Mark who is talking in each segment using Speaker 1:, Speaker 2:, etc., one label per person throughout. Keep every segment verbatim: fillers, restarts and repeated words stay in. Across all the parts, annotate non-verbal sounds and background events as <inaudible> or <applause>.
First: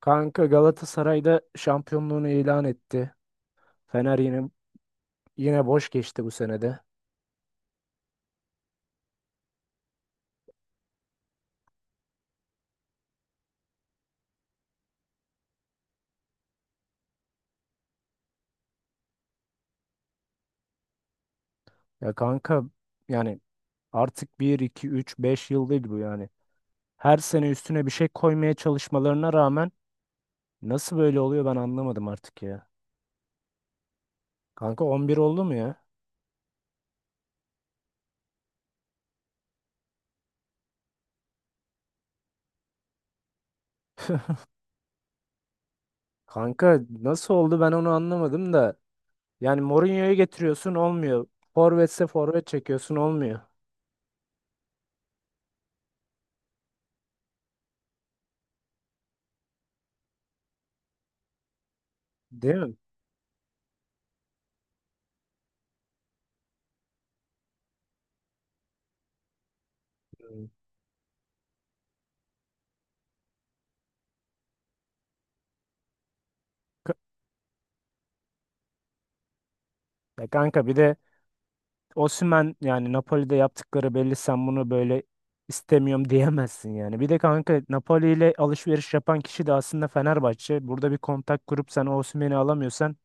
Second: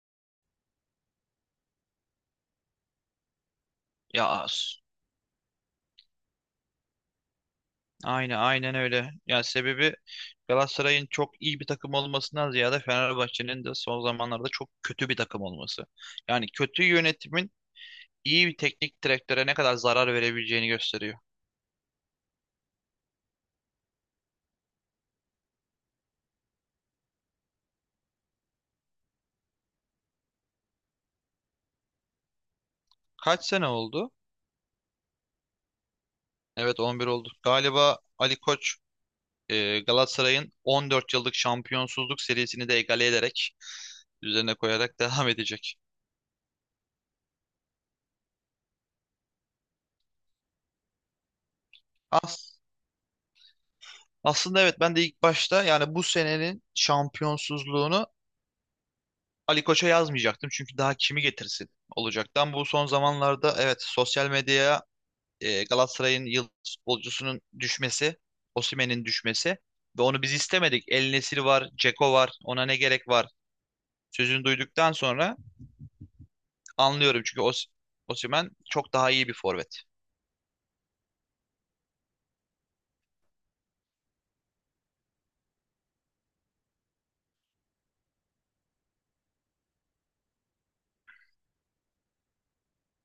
Speaker 1: Kanka Galatasaray'da şampiyonluğunu ilan etti. Fener
Speaker 2: Ya
Speaker 1: yine
Speaker 2: as-
Speaker 1: yine boş geçti bu senede.
Speaker 2: aynı aynen öyle. Ya sebebi Galatasaray'ın çok iyi bir takım olmasından ziyade Fenerbahçe'nin de son zamanlarda çok kötü bir takım olması. Yani kötü yönetimin iyi bir teknik direktöre ne kadar zarar verebileceğini gösteriyor.
Speaker 1: Ya kanka, yani artık bir iki üç beş yıl değil bu yani. Her sene üstüne bir şey koymaya çalışmalarına rağmen nasıl böyle oluyor ben anlamadım artık ya.
Speaker 2: Kaç sene oldu?
Speaker 1: Kanka on bir oldu mu ya?
Speaker 2: Evet, on bir oldu. Galiba Ali Koç e, Galatasaray'ın on dört yıllık şampiyonsuzluk serisini de egale ederek
Speaker 1: <laughs>
Speaker 2: üzerine koyarak <laughs> devam edecek.
Speaker 1: Kanka nasıl oldu ben onu anlamadım da. Yani Mourinho'yu getiriyorsun olmuyor. Forvetse forvet
Speaker 2: As-
Speaker 1: çekiyorsun olmuyor.
Speaker 2: Aslında evet, ben de ilk başta yani bu senenin şampiyonsuzluğunu Ali Koç'a yazmayacaktım çünkü daha kimi getirsin olacaktı. Ama
Speaker 1: Değil
Speaker 2: bu
Speaker 1: mi?
Speaker 2: son zamanlarda evet, sosyal medyaya e, Galatasaray'ın yıldız futbolcusunun düşmesi, Osimhen'in düşmesi ve onu biz
Speaker 1: Hmm.
Speaker 2: istemedik. El Nesiri var, Ceko var, ona ne gerek var sözünü duyduktan sonra
Speaker 1: Ka-
Speaker 2: anlıyorum çünkü Os Osimhen çok daha iyi bir forvet.
Speaker 1: Ya kanka bir de Osimhen, yani Napoli'de yaptıkları belli, sen bunu böyle istemiyorum diyemezsin yani. Bir de kanka Napoli ile alışveriş yapan kişi de aslında Fenerbahçe. Burada bir kontak kurup sen Osimhen'i alamıyorsan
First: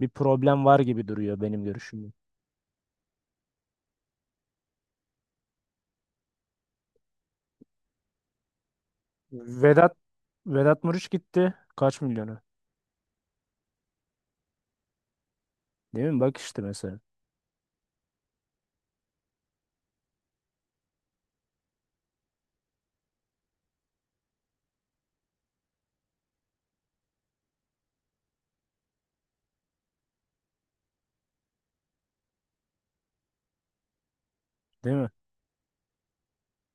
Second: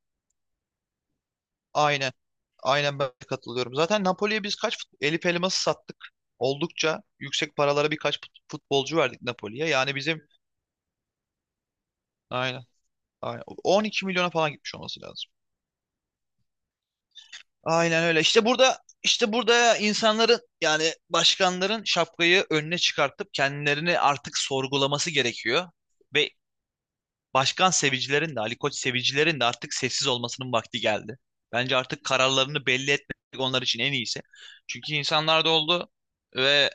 Speaker 1: bir problem var gibi duruyor benim görüşümde.
Speaker 2: Aynen. Aynen, ben de katılıyorum. Zaten Napoli'ye biz kaç fut- Elif Elmas'ı sattık. Oldukça yüksek paralara birkaç fut- futbolcu verdik Napoli'ye.
Speaker 1: Vedat
Speaker 2: Yani bizim
Speaker 1: Vedat Muriç gitti. Kaç milyonu?
Speaker 2: Aynen. Aynen. on iki milyona falan gitmiş olması lazım.
Speaker 1: Değil mi? Bak işte mesela.
Speaker 2: Aynen öyle. İşte burada işte burada insanların yani başkanların şapkayı önüne çıkartıp kendilerini artık sorgulaması gerekiyor. Ve başkan sevicilerin de Ali Koç sevicilerin de artık sessiz olmasının vakti geldi. Bence artık kararlarını belli etmek onlar için en iyisi. Çünkü
Speaker 1: Değil mi?
Speaker 2: insanlar da oldu ve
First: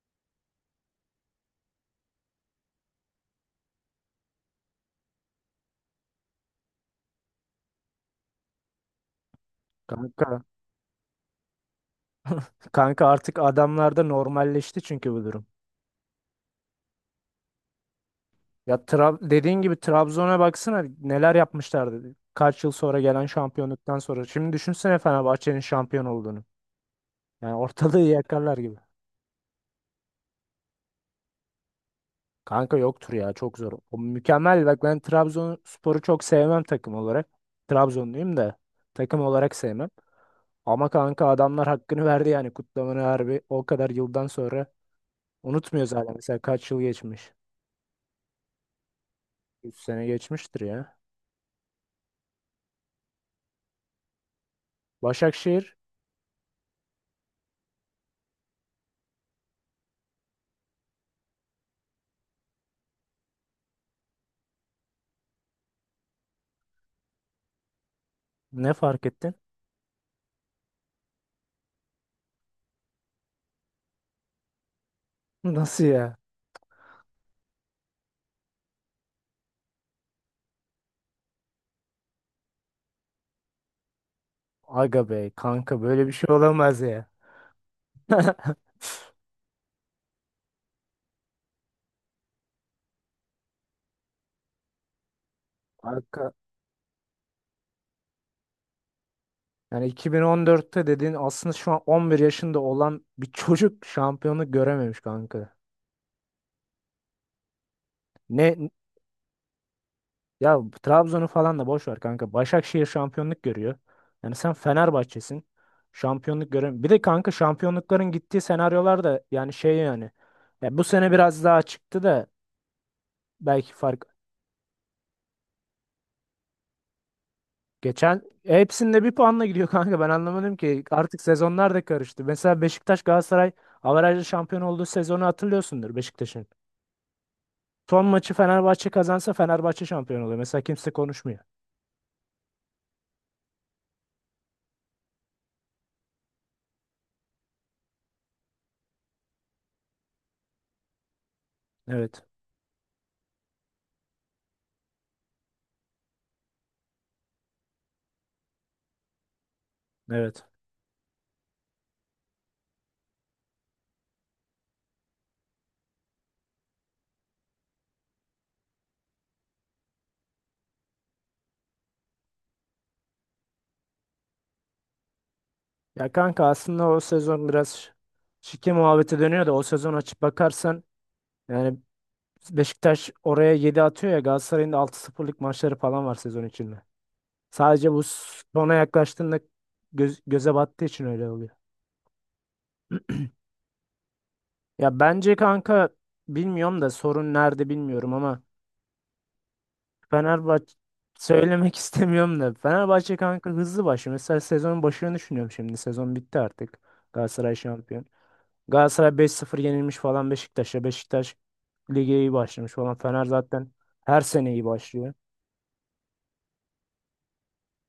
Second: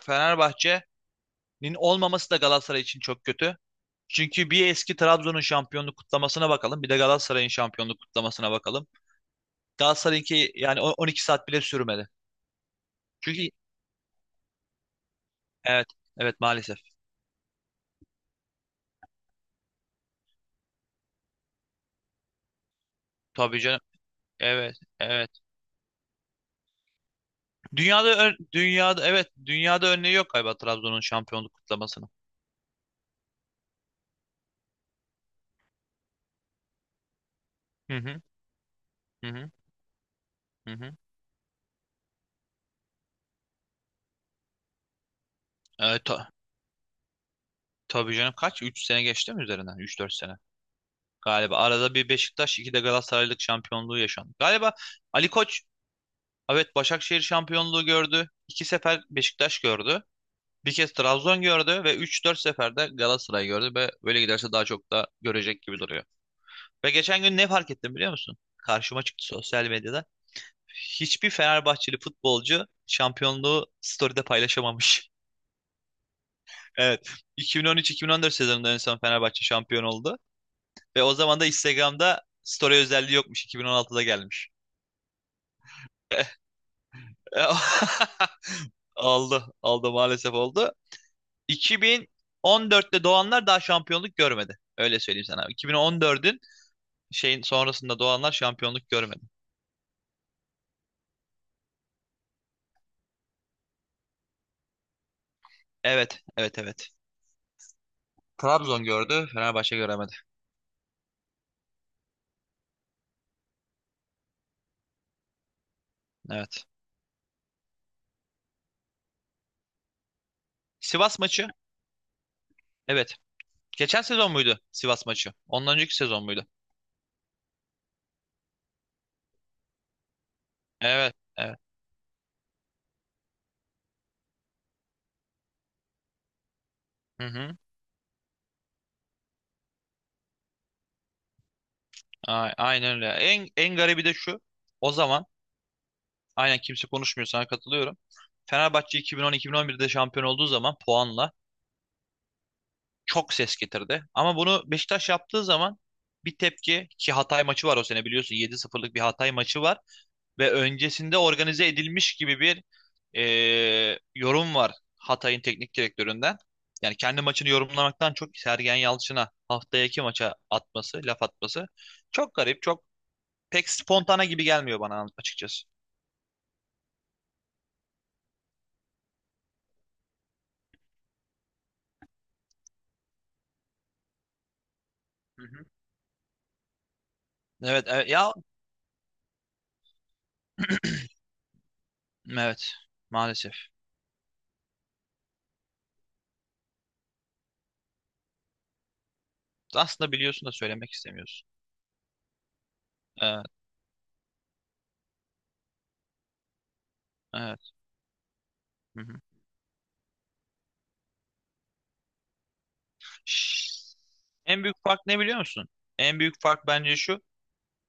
Speaker 2: Fenerbahçe'nin olmaması da Galatasaray için çok kötü. Çünkü bir eski Trabzon'un şampiyonluk kutlamasına bakalım, bir de Galatasaray'ın şampiyonluk kutlamasına bakalım.
Speaker 1: Kanka,
Speaker 2: Galatasaray'ınki yani o- on iki saat bile sürmedi.
Speaker 1: kanka artık
Speaker 2: Çünkü
Speaker 1: adamlarda normalleşti çünkü bu durum.
Speaker 2: evet, evet, maalesef.
Speaker 1: Ya Tra- dediğin gibi Trabzon'a baksana, neler yapmışlardı. Kaç yıl sonra gelen
Speaker 2: Tabii canım.
Speaker 1: şampiyonluktan sonra. Şimdi
Speaker 2: Evet,
Speaker 1: düşünsene
Speaker 2: evet.
Speaker 1: Fenerbahçe'nin şampiyon olduğunu. Yani ortalığı
Speaker 2: Dünyada ön-
Speaker 1: yakarlar gibi.
Speaker 2: dünyada Evet, dünyada örneği yok galiba Trabzon'un şampiyonluk kutlamasının.
Speaker 1: Kanka yoktur ya, çok zor. O mükemmel. Bak ben Trabzonspor'u çok sevmem takım olarak.
Speaker 2: Hı hı
Speaker 1: Trabzonluyum da takım
Speaker 2: hı hı.
Speaker 1: olarak sevmem.
Speaker 2: Hı
Speaker 1: Ama
Speaker 2: hı.
Speaker 1: kanka adamlar hakkını verdi yani kutlamanın, harbi o kadar yıldan sonra unutmuyoruz
Speaker 2: Evet,
Speaker 1: hala,
Speaker 2: ta-
Speaker 1: mesela kaç yıl geçmiş.
Speaker 2: tabii canım, kaç, üç sene geçti mi
Speaker 1: üç
Speaker 2: üzerinden?
Speaker 1: sene
Speaker 2: üç dört sene.
Speaker 1: geçmiştir ya.
Speaker 2: Galiba arada bir Beşiktaş, iki de Galatasaraylık şampiyonluğu yaşandı. Galiba Ali Koç
Speaker 1: Başakşehir
Speaker 2: evet, Başakşehir şampiyonluğu gördü. İki sefer Beşiktaş gördü. Bir kez Trabzon gördü ve üç dört sefer de Galatasaray gördü ve böyle giderse daha çok da görecek gibi duruyor. Ve geçen gün ne fark ettim biliyor musun?
Speaker 1: ne
Speaker 2: Karşıma
Speaker 1: fark
Speaker 2: çıktı
Speaker 1: ettin?
Speaker 2: sosyal medyada. Hiçbir Fenerbahçeli futbolcu şampiyonluğu story'de paylaşamamış. <laughs>
Speaker 1: <laughs> Nasıl ya?
Speaker 2: Evet. iki bin on üç-iki bin on dört sezonunda en son Fenerbahçe şampiyon oldu. Ve o zaman da Instagram'da story özelliği yokmuş. iki bin on altıda gelmiş.
Speaker 1: Aga bey kanka böyle bir şey olamaz ya.
Speaker 2: <laughs>
Speaker 1: <laughs>
Speaker 2: Oldu. Oldu, maalesef oldu. iki bin on dörtte doğanlar daha şampiyonluk görmedi. Öyle söyleyeyim sana.
Speaker 1: Kanka
Speaker 2: iki bin on dördün şeyin sonrasında doğanlar şampiyonluk görmedi.
Speaker 1: yani iki bin on dörtte dediğin aslında şu an on bir yaşında olan bir çocuk şampiyonluk görememiş kanka.
Speaker 2: Evet, evet, evet.
Speaker 1: Ne
Speaker 2: Trabzon gördü, Fenerbahçe göremedi.
Speaker 1: ya, Trabzon'u falan da boş ver kanka. Başakşehir şampiyonluk görüyor. Yani sen Fenerbahçe'sin. Şampiyonluk
Speaker 2: Evet.
Speaker 1: görün. Bir de kanka şampiyonlukların gittiği senaryolar da yani şey yani. Ya bu sene
Speaker 2: Sivas
Speaker 1: biraz
Speaker 2: maçı.
Speaker 1: daha çıktı da
Speaker 2: Evet.
Speaker 1: belki
Speaker 2: Geçen
Speaker 1: fark
Speaker 2: sezon muydu Sivas maçı? Ondan önceki sezon muydu?
Speaker 1: geçen e, hepsinde bir puanla gidiyor <laughs> kanka. Ben anlamadım ki,
Speaker 2: Evet.
Speaker 1: artık
Speaker 2: Evet.
Speaker 1: sezonlar da karıştı. Mesela Beşiktaş Galatasaray averajlı şampiyon olduğu sezonu hatırlıyorsundur, Beşiktaş'ın.
Speaker 2: Hı hı.
Speaker 1: Son maçı Fenerbahçe kazansa Fenerbahçe şampiyon oluyor. Mesela kimse konuşmuyor.
Speaker 2: A- Aynen öyle. En, en garibi de şu. O zaman aynen kimse konuşmuyor, sana katılıyorum. Fenerbahçe iki bin on iki bin on birde şampiyon olduğu zaman puanla
Speaker 1: Evet.
Speaker 2: çok ses getirdi. Ama bunu Beşiktaş yaptığı zaman bir tepki, ki Hatay maçı var o sene, biliyorsun yedi sıfırlık bir Hatay maçı var.
Speaker 1: Evet.
Speaker 2: Ve öncesinde organize edilmiş gibi bir e, yorum var Hatay'ın teknik direktöründen. Yani kendi maçını yorumlamaktan çok Sergen Yalçın'a haftaki maça atması, laf atması çok garip, çok pek spontane gibi gelmiyor bana açıkçası.
Speaker 1: Ya kanka aslında o sezon biraz şike muhabbeti dönüyor da, o sezon açıp bakarsan yani Beşiktaş oraya yedi atıyor ya, Galatasaray'ın da altı sıfırlık
Speaker 2: Hı hı.
Speaker 1: maçları falan var sezon içinde.
Speaker 2: Evet,
Speaker 1: Sadece bu
Speaker 2: evet ya,
Speaker 1: sona yaklaştığında göz- göze battığı için öyle oluyor.
Speaker 2: evet, maalesef.
Speaker 1: Ya bence kanka bilmiyorum da, sorun nerede bilmiyorum ama
Speaker 2: Aslında biliyorsun da
Speaker 1: Fenerbahçe
Speaker 2: söylemek istemiyorsun.
Speaker 1: söylemek <laughs> istemiyorum da, Fenerbahçe
Speaker 2: Evet,
Speaker 1: kanka hızlı başlıyor. Mesela sezonun başını düşünüyorum şimdi. Sezon bitti artık. Galatasaray
Speaker 2: evet.
Speaker 1: şampiyon.
Speaker 2: Hı hı.
Speaker 1: Galatasaray beş sıfır yenilmiş falan Beşiktaş'a. Beşiktaş lige iyi başlamış falan. Fener zaten
Speaker 2: Şşş.
Speaker 1: her sene
Speaker 2: En
Speaker 1: iyi
Speaker 2: büyük fark
Speaker 1: başlıyor.
Speaker 2: ne biliyor musun? En büyük fark bence şu:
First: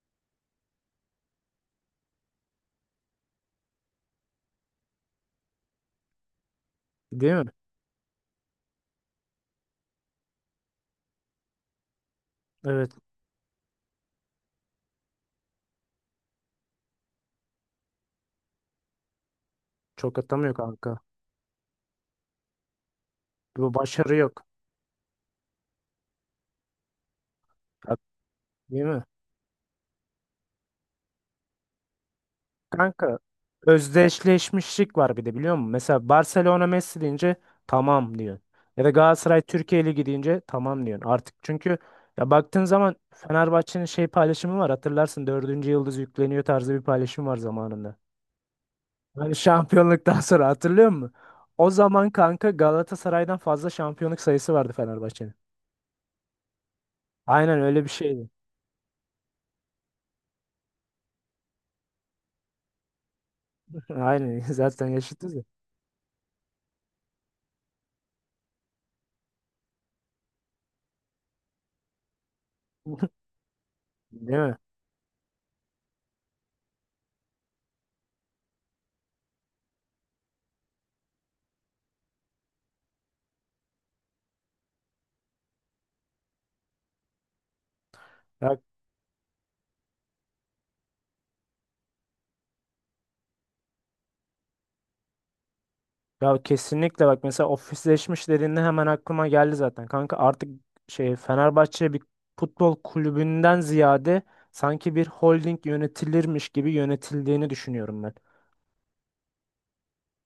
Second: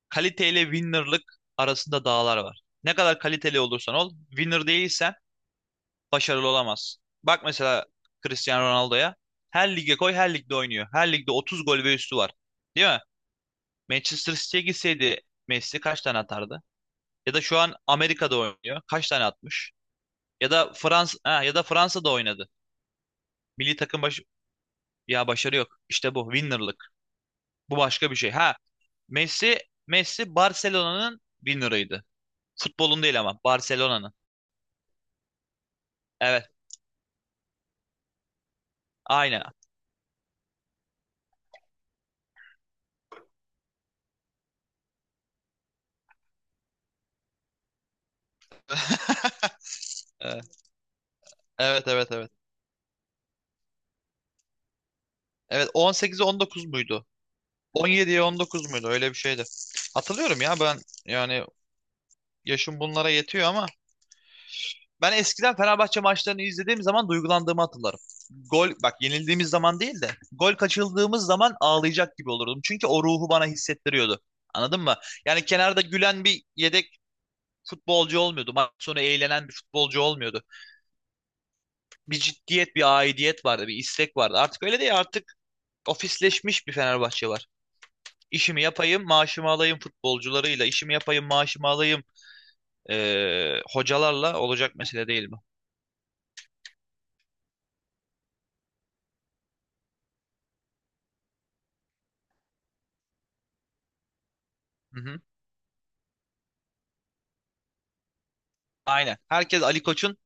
Speaker 2: kaliteyle winner'lık arasında dağlar var. Ne kadar kaliteli olursan ol, winner değilsen başarılı olamazsın.
Speaker 1: Değil
Speaker 2: Bak
Speaker 1: mi?
Speaker 2: mesela Cristiano Ronaldo'ya. Her lige koy, her ligde oynuyor. Her ligde otuz gol ve üstü var. Değil
Speaker 1: Evet.
Speaker 2: mi? Manchester City'ye gitseydi Messi kaç tane atardı? Ya da şu an Amerika'da oynuyor. Kaç tane atmış?
Speaker 1: Çok
Speaker 2: Ya
Speaker 1: atamıyor
Speaker 2: da
Speaker 1: kanka.
Speaker 2: Fransa ha, ya da Fransa'da oynadı.
Speaker 1: Bu
Speaker 2: Milli takım
Speaker 1: başarı
Speaker 2: baş
Speaker 1: yok.
Speaker 2: Ya, başarı yok. İşte bu winner'lık. Bu
Speaker 1: Ha,
Speaker 2: başka bir şey. Ha,
Speaker 1: değil mi?
Speaker 2: Messi Messi Barcelona'nın winner'ıydı. Futbolun
Speaker 1: Kanka
Speaker 2: değil ama Barcelona'nın.
Speaker 1: özdeşleşmişlik var bir de biliyor musun? Mesela
Speaker 2: Evet.
Speaker 1: Barcelona Messi deyince tamam diyorsun. Ya da Galatasaray
Speaker 2: Aynen.
Speaker 1: Türkiye Ligi deyince tamam diyorsun. Artık çünkü ya baktığın zaman Fenerbahçe'nin şey paylaşımı var. Hatırlarsın, dördüncü yıldız yükleniyor tarzı bir paylaşım var zamanında. Hani
Speaker 2: <laughs>
Speaker 1: şampiyonluktan sonra, hatırlıyor musun? O
Speaker 2: Evet, evet,
Speaker 1: zaman
Speaker 2: evet. Evet,
Speaker 1: kanka Galatasaray'dan fazla şampiyonluk sayısı vardı Fenerbahçe'nin.
Speaker 2: evet, on sekize on dokuz muydu?
Speaker 1: Aynen öyle bir
Speaker 2: on yediye
Speaker 1: şeydi.
Speaker 2: on dokuz muydu? Öyle bir şeydi. Hatırlıyorum ya, ben yani yaşım bunlara yetiyor ama
Speaker 1: <laughs> Aynen, <laughs> zaten
Speaker 2: ben
Speaker 1: yaşıtız ya.
Speaker 2: eskiden Fenerbahçe maçlarını izlediğim zaman duygulandığımı hatırlarım. Gol, bak, yenildiğimiz zaman değil de gol kaçırdığımız zaman ağlayacak gibi olurdum. Çünkü o
Speaker 1: <laughs>
Speaker 2: ruhu bana hissettiriyordu.
Speaker 1: Değil mi?
Speaker 2: Anladın mı? Yani kenarda gülen bir yedek futbolcu olmuyordu. Maç sonu eğlenen bir futbolcu olmuyordu. Bir ciddiyet, bir aidiyet vardı, bir istek vardı. Artık öyle değil. Artık ofisleşmiş bir Fenerbahçe var.
Speaker 1: Ya,
Speaker 2: İşimi yapayım, maaşımı alayım futbolcularıyla, işimi yapayım, maaşımı alayım eee, hocalarla olacak mesele, değil mi?
Speaker 1: ya kesinlikle, bak mesela ofisleşmiş dediğinde hemen aklıma geldi zaten. Kanka artık şey, Fenerbahçe bir futbol kulübünden ziyade sanki
Speaker 2: Hı
Speaker 1: bir
Speaker 2: hı.
Speaker 1: holding yönetilirmiş gibi yönetildiğini düşünüyorum ben.
Speaker 2: Aynen. Herkes Ali Koç'un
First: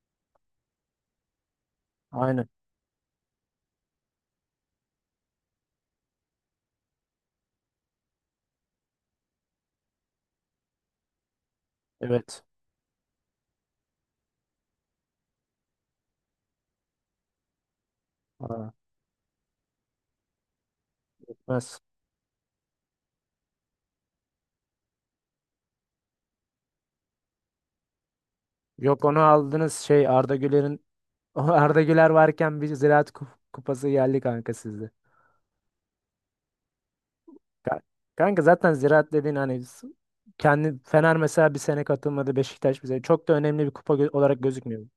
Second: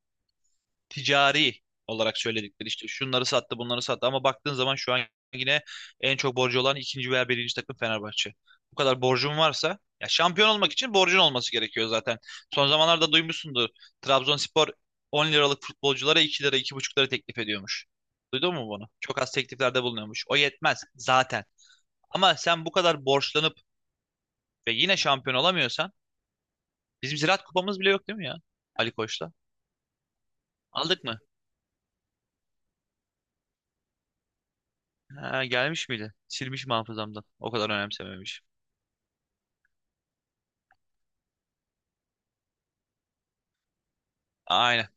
Speaker 2: ticari olarak
Speaker 1: Aynen.
Speaker 2: söyledikleri, işte şunları sattı, bunları sattı, ama baktığın zaman şu an yine en çok borcu olan ikinci veya birinci takım Fenerbahçe. Bu kadar borcun varsa, ya şampiyon olmak için borcun olması gerekiyor zaten.
Speaker 1: Evet.
Speaker 2: Son zamanlarda duymuşsundur. Trabzonspor on liralık futbolculara iki lira iki buçuk lira teklif ediyormuş. Duydun mu
Speaker 1: Aa,
Speaker 2: bunu? Çok az tekliflerde bulunuyormuş. O yetmez zaten.
Speaker 1: gitmez.
Speaker 2: Ama sen bu kadar borçlanıp ve yine şampiyon olamıyorsan, bizim Ziraat Kupamız bile yok, değil mi ya? Ali
Speaker 1: Yok onu
Speaker 2: Koçla
Speaker 1: aldınız şey Arda Güler'in
Speaker 2: Aldık mı?
Speaker 1: <laughs> Arda Güler varken bir Ziraat Kup- Kupası geldi kanka sizden.
Speaker 2: Ha, gelmiş miydi? Silmişim hafızamdan. O kadar
Speaker 1: Ka- Kanka
Speaker 2: önemsememişim.
Speaker 1: zaten ziraat dediğin hani s- kendi Fener mesela bir sene katılmadı Beşiktaş, bize çok da önemli bir kupa gö- olarak gözükmüyor.
Speaker 2: Aynen.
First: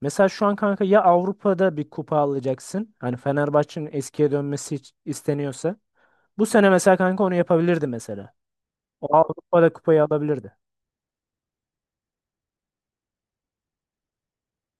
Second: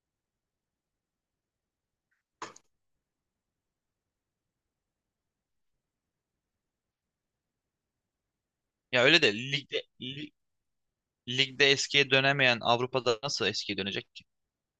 Speaker 1: Mesela şu an kanka ya Avrupa'da bir kupa alacaksın. Hani Fenerbahçe'nin eskiye dönmesi iç- isteniyorsa. Bu sene mesela kanka onu yapabilirdi mesela.
Speaker 2: Ya
Speaker 1: O
Speaker 2: öyle de
Speaker 1: Avrupa'da
Speaker 2: ligde
Speaker 1: kupayı
Speaker 2: li-
Speaker 1: alabilirdi.
Speaker 2: ligde eskiye dönemeyen Avrupa'da nasıl eskiye dönecek ki?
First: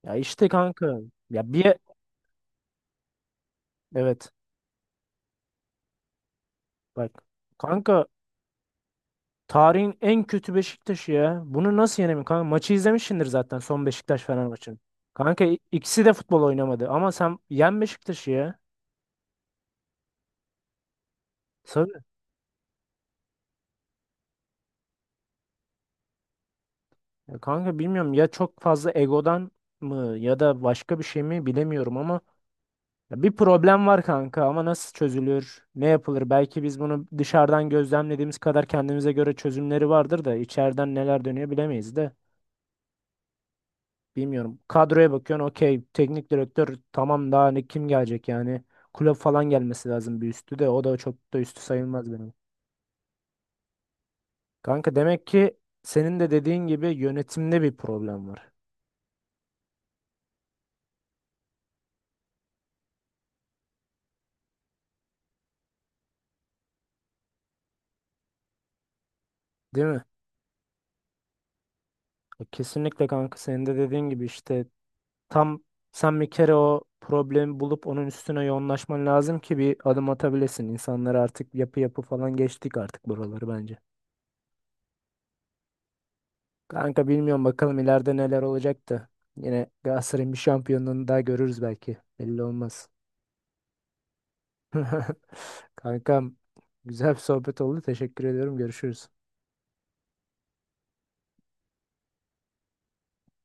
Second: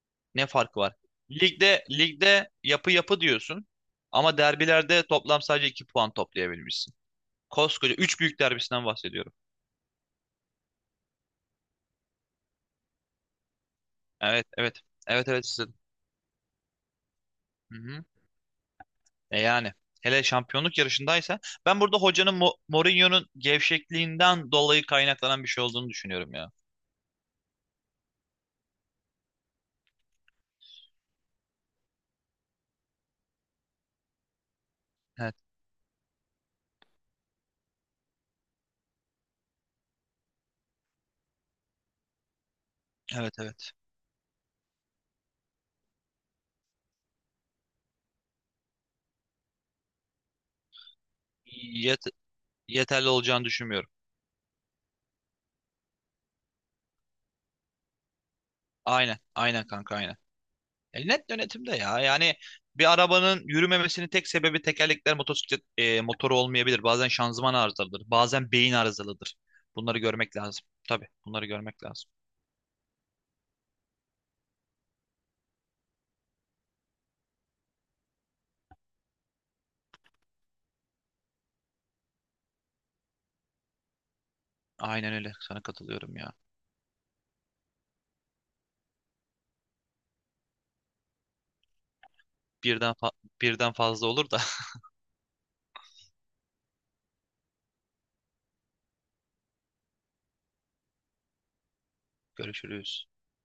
Speaker 1: Ya
Speaker 2: Ne
Speaker 1: işte
Speaker 2: farkı var?
Speaker 1: kanka. Ya bir
Speaker 2: Ligde ligde yapı yapı diyorsun
Speaker 1: evet
Speaker 2: ama derbilerde toplam sadece iki puan toplayabilmişsin.
Speaker 1: bak
Speaker 2: Koskoca
Speaker 1: kanka,
Speaker 2: üç büyük derbisinden bahsediyorum.
Speaker 1: tarihin en kötü Beşiktaş'ı ya. Bunu nasıl yenemiyor? Kanka maçı izlemişsindir zaten son Beşiktaş Fener
Speaker 2: Evet,
Speaker 1: maçını.
Speaker 2: evet. Evet,
Speaker 1: Kanka
Speaker 2: evet
Speaker 1: i-
Speaker 2: sizin.
Speaker 1: ikisi de futbol oynamadı ama sen
Speaker 2: Hı
Speaker 1: yen
Speaker 2: hı.
Speaker 1: Beşiktaş'ı ya.
Speaker 2: E yani, hele şampiyonluk yarışındaysa, ben burada
Speaker 1: Tabii.
Speaker 2: hocanın Mo- Mourinho'nun gevşekliğinden dolayı kaynaklanan bir şey olduğunu düşünüyorum ya.
Speaker 1: Ya kanka bilmiyorum ya, çok fazla egodan mı ya da başka bir şey mi bilemiyorum ama ya bir problem var kanka, ama nasıl
Speaker 2: Evet,
Speaker 1: çözülür? Ne yapılır? Belki biz bunu dışarıdan gözlemlediğimiz kadar kendimize göre çözümleri vardır da, içeriden neler dönüyor bilemeyiz de.
Speaker 2: evet,
Speaker 1: Bilmiyorum. Kadroya bakıyorsun, okey. Teknik direktör tamam, daha ne, kim gelecek yani. Kulüp falan gelmesi lazım bir üstü de. O da çok da üstü
Speaker 2: evet.
Speaker 1: sayılmaz benim.
Speaker 2: Yeterli olacağını düşünmüyorum.
Speaker 1: Kanka demek ki senin de dediğin gibi yönetimde bir problem var.
Speaker 2: Aynen, aynen kanka, aynen. E, net yönetimde ya. Yani bir arabanın yürümemesinin tek sebebi tekerlekler, motosiklet e, motoru olmayabilir. Bazen şanzıman arızalıdır. Bazen beyin arızalıdır.
Speaker 1: Değil
Speaker 2: Bunları
Speaker 1: mi?
Speaker 2: görmek lazım. Tabii bunları görmek lazım.
Speaker 1: E, kesinlikle kanka, senin de dediğin gibi işte, tam sen bir kere o problemi bulup onun üstüne yoğunlaşman lazım ki bir adım atabilesin. İnsanlar artık yapı yapı falan, geçtik artık buraları bence.
Speaker 2: Aynen öyle. Sana katılıyorum ya.
Speaker 1: Kanka bilmiyorum, bakalım ileride neler olacak da. Yine Galatasaray'ın bir şampiyonluğunu daha görürüz belki. Belli olmaz.
Speaker 2: Birden fa- Birden fazla olur da
Speaker 1: <laughs> Kankam, güzel bir sohbet oldu. Teşekkür ediyorum. Görüşürüz.
Speaker 2: <laughs> görüşürüz.